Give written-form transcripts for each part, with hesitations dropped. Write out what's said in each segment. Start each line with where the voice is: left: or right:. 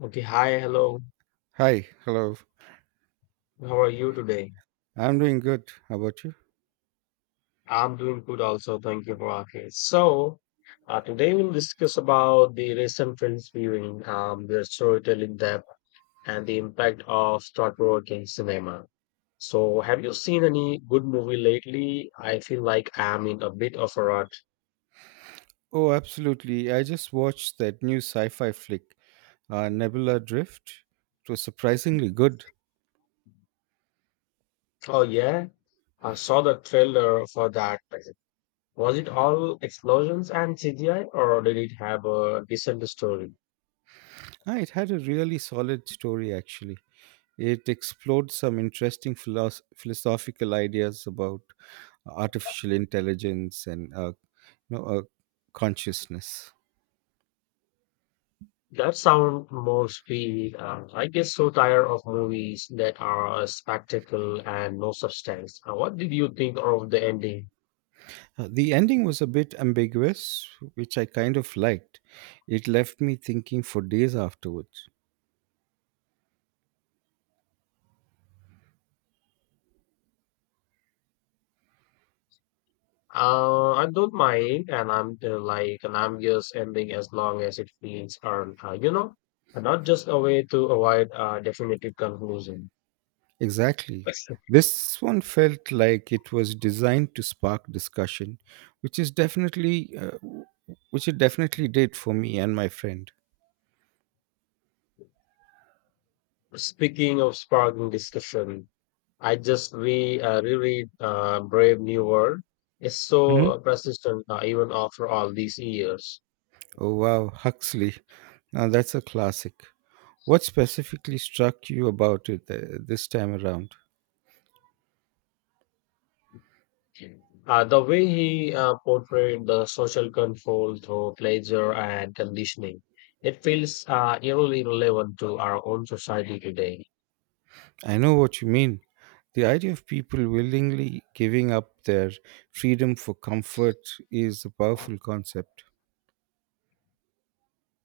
left: Okay, hi, hello.
right: Hi, hello.
left: How are you today?
right: I'm doing good. How about you?
left: I'm doing good also. Thank you for asking. Today we'll discuss about the recent films viewing, their storytelling depth, and the impact of thought-provoking cinema. So, have you seen any good movie lately? I feel like I'm in a bit of a rut.
right: Oh, absolutely. I just watched that new sci fi flick, Nebula Drift. It was surprisingly good.
left: Oh, yeah, I saw the trailer for that. Was it all explosions and CGI, or did it have a decent story?
right: Ah, it had a really solid story, actually. It explored some interesting philosophical ideas about artificial intelligence and, you know, uh, consciousness.
left: That sound most be I get so tired of movies that are a spectacle and no substance. What did you think of the ending?
right: The ending was a bit ambiguous, which I kind of liked. It left me thinking for days afterwards.
left: I don't mind, and I'm just ending as long as it feels earned, and not just a way to avoid a definitive conclusion.
right: Exactly. This one felt like it was designed to spark discussion, which is definitely w- which it definitely did for me and my friend.
left: Speaking of sparking discussion, I just re reread Brave New World. It's so
right: Hmm.
left: persistent even after all these years.
right: Oh wow, Huxley. Now that's a classic. What specifically struck you about it this time around?
left: The way he portrayed the social control through pleasure and conditioning, it feels eerily relevant to our own society today.
right: I know what you mean. The idea of people willingly giving up their freedom for comfort is a powerful concept.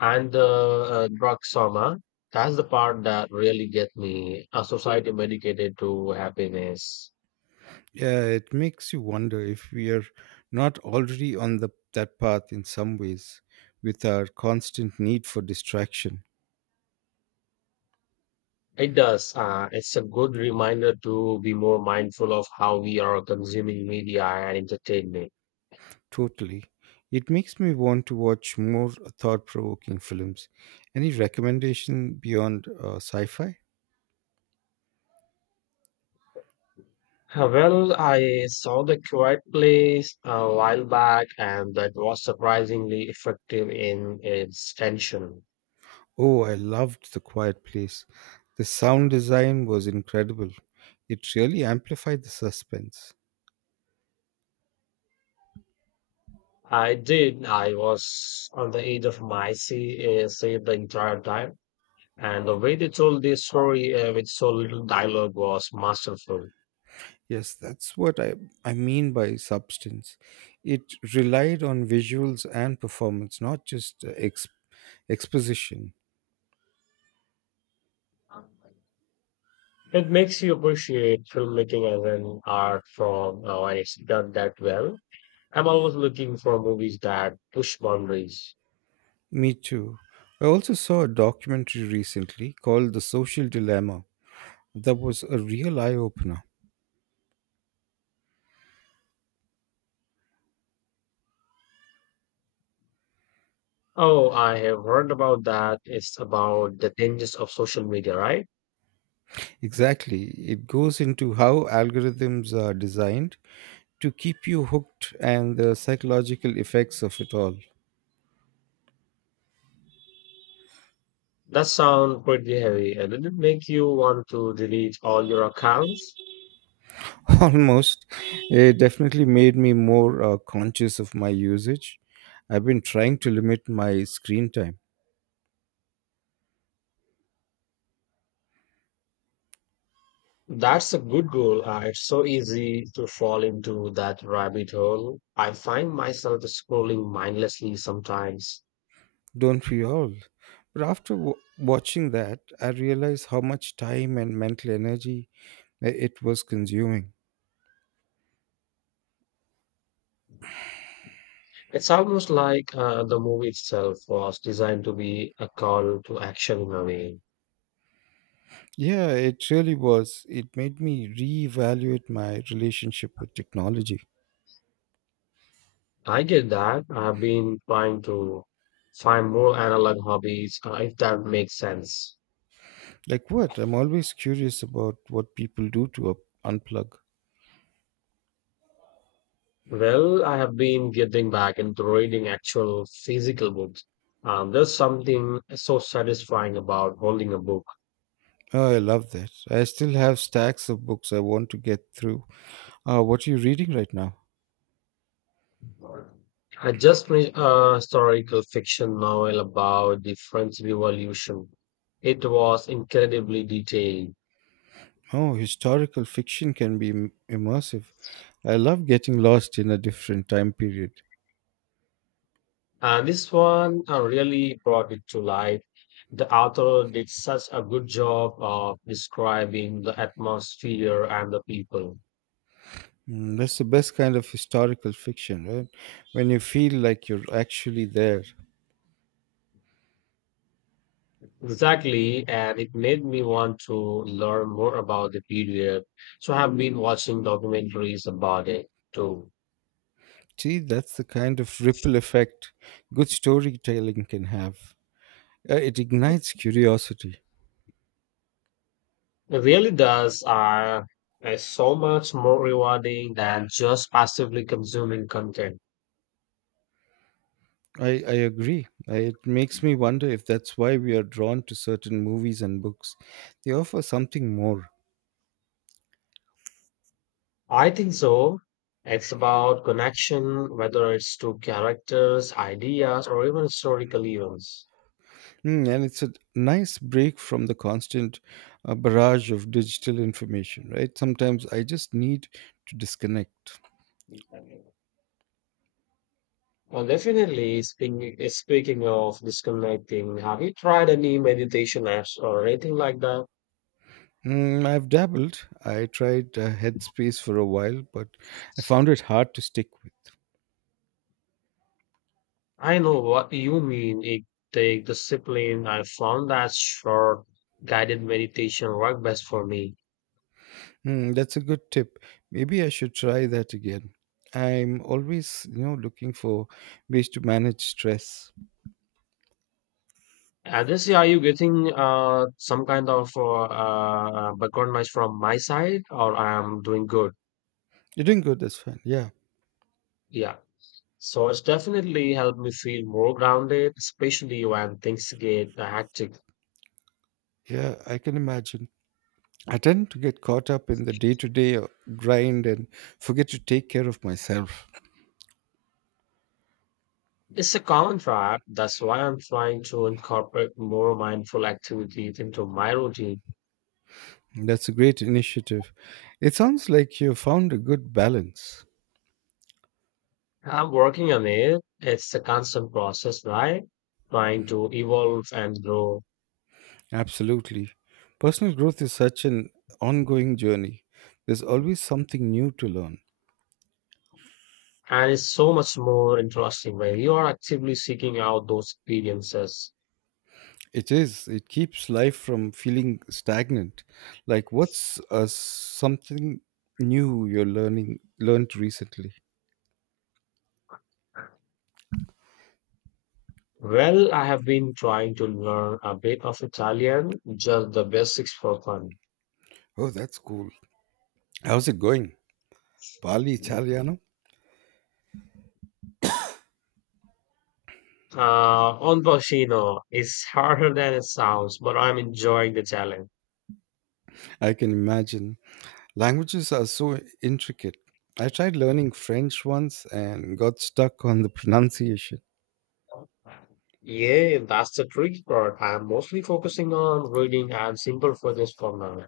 left: And the drug soma, that's the part that really gets me. A society medicated to happiness.
right: Yeah, it makes you wonder if we are not already on that path in some ways with our constant need for distraction.
left: It does. It's a good reminder to be more mindful of how we are consuming media and entertainment.
right: Totally. It makes me want to watch more thought provoking films. Any recommendation beyond sci fi?
left: Well, I saw The Quiet Place a while back, and that was surprisingly effective in its tension.
right: Oh, I loved The Quiet Place. The sound design was incredible, it really amplified the suspense.
left: I did. I was on the edge of my seat the entire time, and the way they told the story with so little dialogue was masterful.
right: Yes, that's I mean by substance. It relied on visuals and performance, not just exposition.
left: It makes you appreciate filmmaking as an art form when it's done that well. I'm always looking for movies that push boundaries.
right: Me too. I also saw a documentary recently called The Social Dilemma that was a real eye opener.
left: Oh, I have heard about that. It's about the dangers of social media, right?
right: Exactly. It goes into how algorithms are designed to keep you hooked and the psychological effects of it all.
left: That sounds pretty heavy. And did it make you want to delete all your accounts?
right: Almost. It definitely made me more conscious of my usage. I've been trying to limit my screen time.
left: That's a good goal. It's so easy to fall into that rabbit hole. I find myself scrolling mindlessly sometimes.
right: Don't we all? But after watching that, I realized how much time and mental energy it was consuming.
left: It's almost like the movie itself was designed to be a call to action in a way.
right: Yeah, it really was. It made me reevaluate my relationship with technology.
left: I get that. I've been trying to find more analog hobbies, if that makes sense.
right: Like what? I'm always curious about what people do to unplug.
left: Well, I have been getting back into reading actual physical books. There's something so satisfying about holding a book.
right: Oh, I love that. I still have stacks of books I want to get through. What are you reading right now?
left: I just read a historical fiction novel about the French Revolution. It was incredibly detailed.
right: Oh, historical fiction can be immersive. I love getting lost in a different time period.
left: And this one really brought it to life. The author did such a good job of describing the atmosphere and the people.
right: Mm, that's the best kind of historical fiction, right? When you feel like you're actually there.
left: Exactly, and it made me want to learn more about the period. So I have been watching documentaries about it too.
right: See, that's the kind of ripple effect good storytelling can have. It ignites curiosity.
left: It really does, is so much more rewarding than just passively consuming content.
right: I agree. I, it makes me wonder if that's why we are drawn to certain movies and books. They offer something more.
left: I think so. It's about connection, whether it's to characters, ideas, or even historical events.
right: Mm, and it's a nice break from the constant barrage of digital information, right? Sometimes I just need to disconnect.
left: Well, definitely, speaking of disconnecting, have you tried any meditation apps or anything like that?
right: Mm, I've dabbled. I tried Headspace for a while, but I found it hard to stick with.
left: I know what you mean. It take discipline. I found that short guided meditation work best for me.
right: Mm, that's a good tip. Maybe I should try that again. I'm always, looking for ways to manage stress.
left: And this, are you getting some kind of background noise from my side, or I'm doing good?
right: You're doing good. That's fine. Yeah,
left: Yeah. So it's definitely helped me feel more grounded, especially when things get hectic.
right: yeah, I can imagine. I tend to get caught up in the day to day grind and forget to take care of myself.
left: It's a common trap. That's why I'm trying to incorporate more mindful activities into my routine.
right: That's a great initiative. It sounds like you found a good balance.
left: I'm working on it. It's a constant process, right? Trying to evolve and grow.
right: Absolutely. Personal growth is such an ongoing journey. There's always something new to learn.
left: And it's so much more interesting when you are actively seeking out those experiences.
right: It is. It keeps life from feeling stagnant. Like what's something new you're learning learned recently?
left: Well, I have been trying to learn a bit of Italian, just the basics for fun.
right: Oh, that's cool. How's it going? Bali Italiano?
left: Onboshino is harder than it sounds, but I'm enjoying the challenge.
right: I can imagine. Languages are so intricate. I tried learning French once and got stuck on the pronunciation.
left: Yeah, that's the tricky part. I'm mostly focusing on reading and simple figures for now.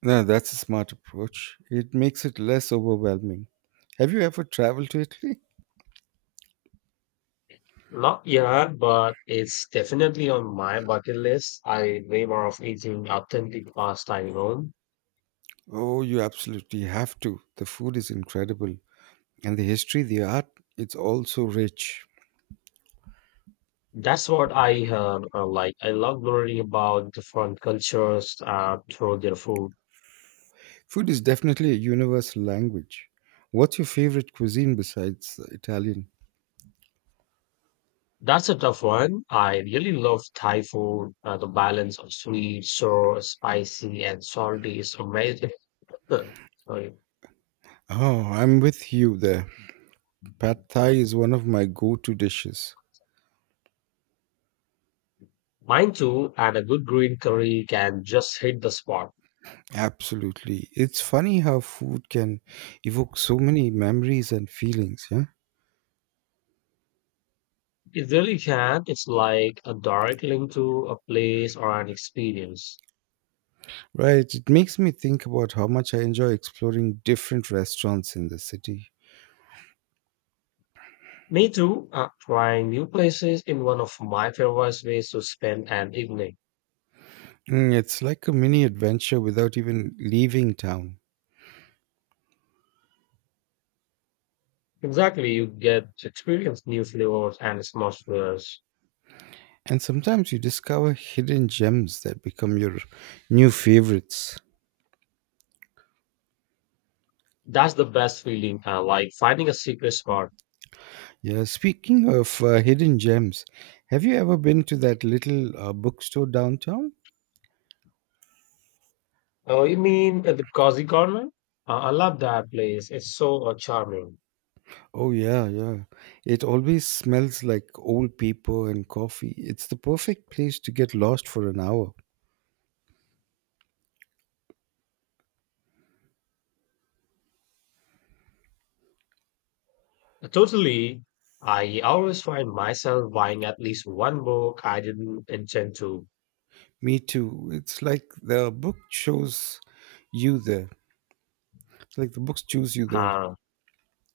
right: No, that's a smart approach. It makes it less overwhelming. Have you ever traveled to Italy?
left: Not yet, but it's definitely on my bucket list. I way more of eating authentic pasta in Rome.
right: Oh, you absolutely have to. The food is incredible. And the history, the art, it's all so rich.
left: That's what I like. I love learning about different cultures through their food.
right: Food is definitely a universal language. What's your favorite cuisine besides Italian?
left: That's a tough one. I really love Thai food. The balance of sweet, sour, spicy, and salty is amazing. Sorry.
right: Oh, I'm with you there. Pad Thai is one of my go to dishes.
left: Mine too, and a good green curry can just hit the spot.
right: Absolutely. It's funny how food can evoke so many memories and feelings, yeah?
left: It really can. It's like a direct link to a place or an experience.
right: Right. It makes me think about how much I enjoy exploring different restaurants in the city.
left: Me too, trying new places in one of my favorite ways to spend an evening.
right: Mm, it's like a mini adventure without even leaving town.
left: Exactly, you get to experience new flavors and atmospheres.
right: And sometimes you discover hidden gems that become your new favorites.
left: That's the best feeling, like finding a secret spot.
right: Yeah, speaking of hidden gems, have you ever been to that little bookstore downtown?
left: Oh, you mean the Cozy Corner? I love that place. It's so charming.
right: Oh yeah, yeah. It always smells like old paper and coffee. It's the perfect place to get lost for an hour.
left: Totally. I always find myself buying at least one book I didn't intend to.
right: Me too. It's like the book chose you there. It's like the books choose you there.
left: Uh,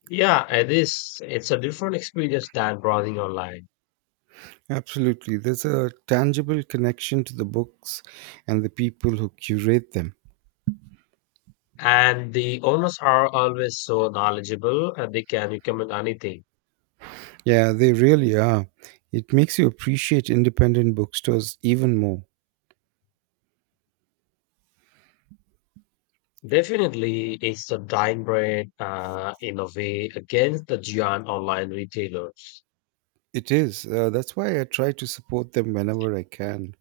left: yeah, it is. It's a different experience than browsing online.
right: Absolutely. There's a tangible connection to the books and the people who curate them.
left: And the owners are always so knowledgeable and they can recommend anything.
right: Yeah, they really are. It makes you appreciate independent bookstores even more.
left: Definitely, it's a dying breed in a way against the giant online retailers.
right: It is. That's why I try to support them whenever I can.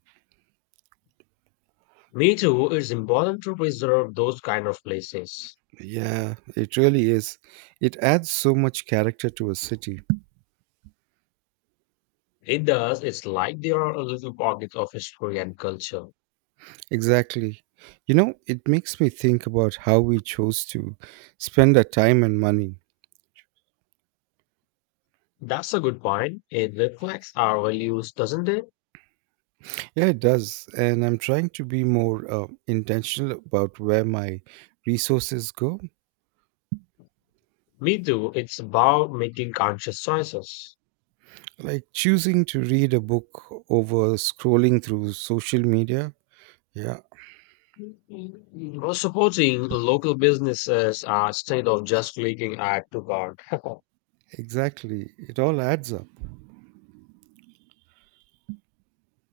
left: Me too, it's important to preserve those kind of places.
right: Yeah, it really is. It adds so much character to a city.
left: It does, it's like they are a little pockets of history and culture.
right: Exactly. You know, it makes me think about how we chose to spend our time and money.
left: That's a good point. It reflects our values, doesn't it?
right: Yeah, it does. And I'm trying to be more intentional about where my resources go,
left: Me too, it's about making conscious choices.
right: like choosing to read a book over scrolling through social media. Yeah,
left: Or supporting local businesses instead of just clicking add to cart.
right: exactly. It all adds up.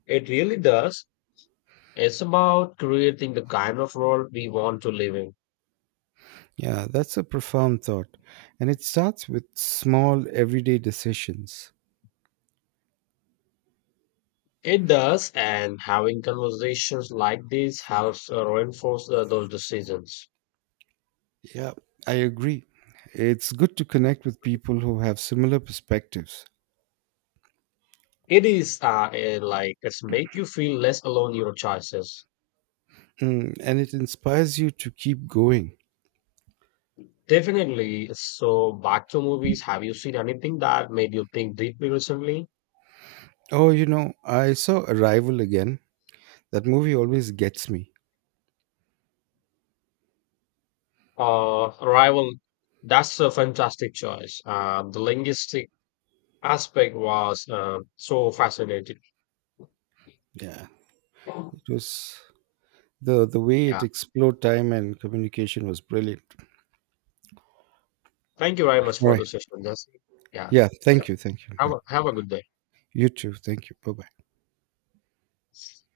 left: It really does. It's about creating the kind of world we want to live in.
right: Yeah, that's a profound thought. And it starts with small everyday decisions.
left: It does, and having conversations like these helps reinforce those decisions.
right: Yeah, I agree. It's good to connect with people who have similar perspectives.
left: It is, like it's make you feel less alone in your choices.
right: Mm, and it inspires you to keep going.
left: Definitely. So back to movies. Have you seen anything that made you think deeply recently?
right: Oh, you know, I saw Arrival again. That movie always gets me.
left: Arrival. That's a fantastic choice. The linguistic aspect was so fascinating.
right: Yeah, it was the way
left: Yeah.
right: it explored time and communication was brilliant.
left: Thank you very much
right: All
left: for
right: right.
left: the session. That's, yeah.
right: Yeah,
left: Yeah.
right: thank you, thank you.
left: Have
right: Yeah.
left: a, have a good
right: You too. Thank you. Bye bye.
left: day.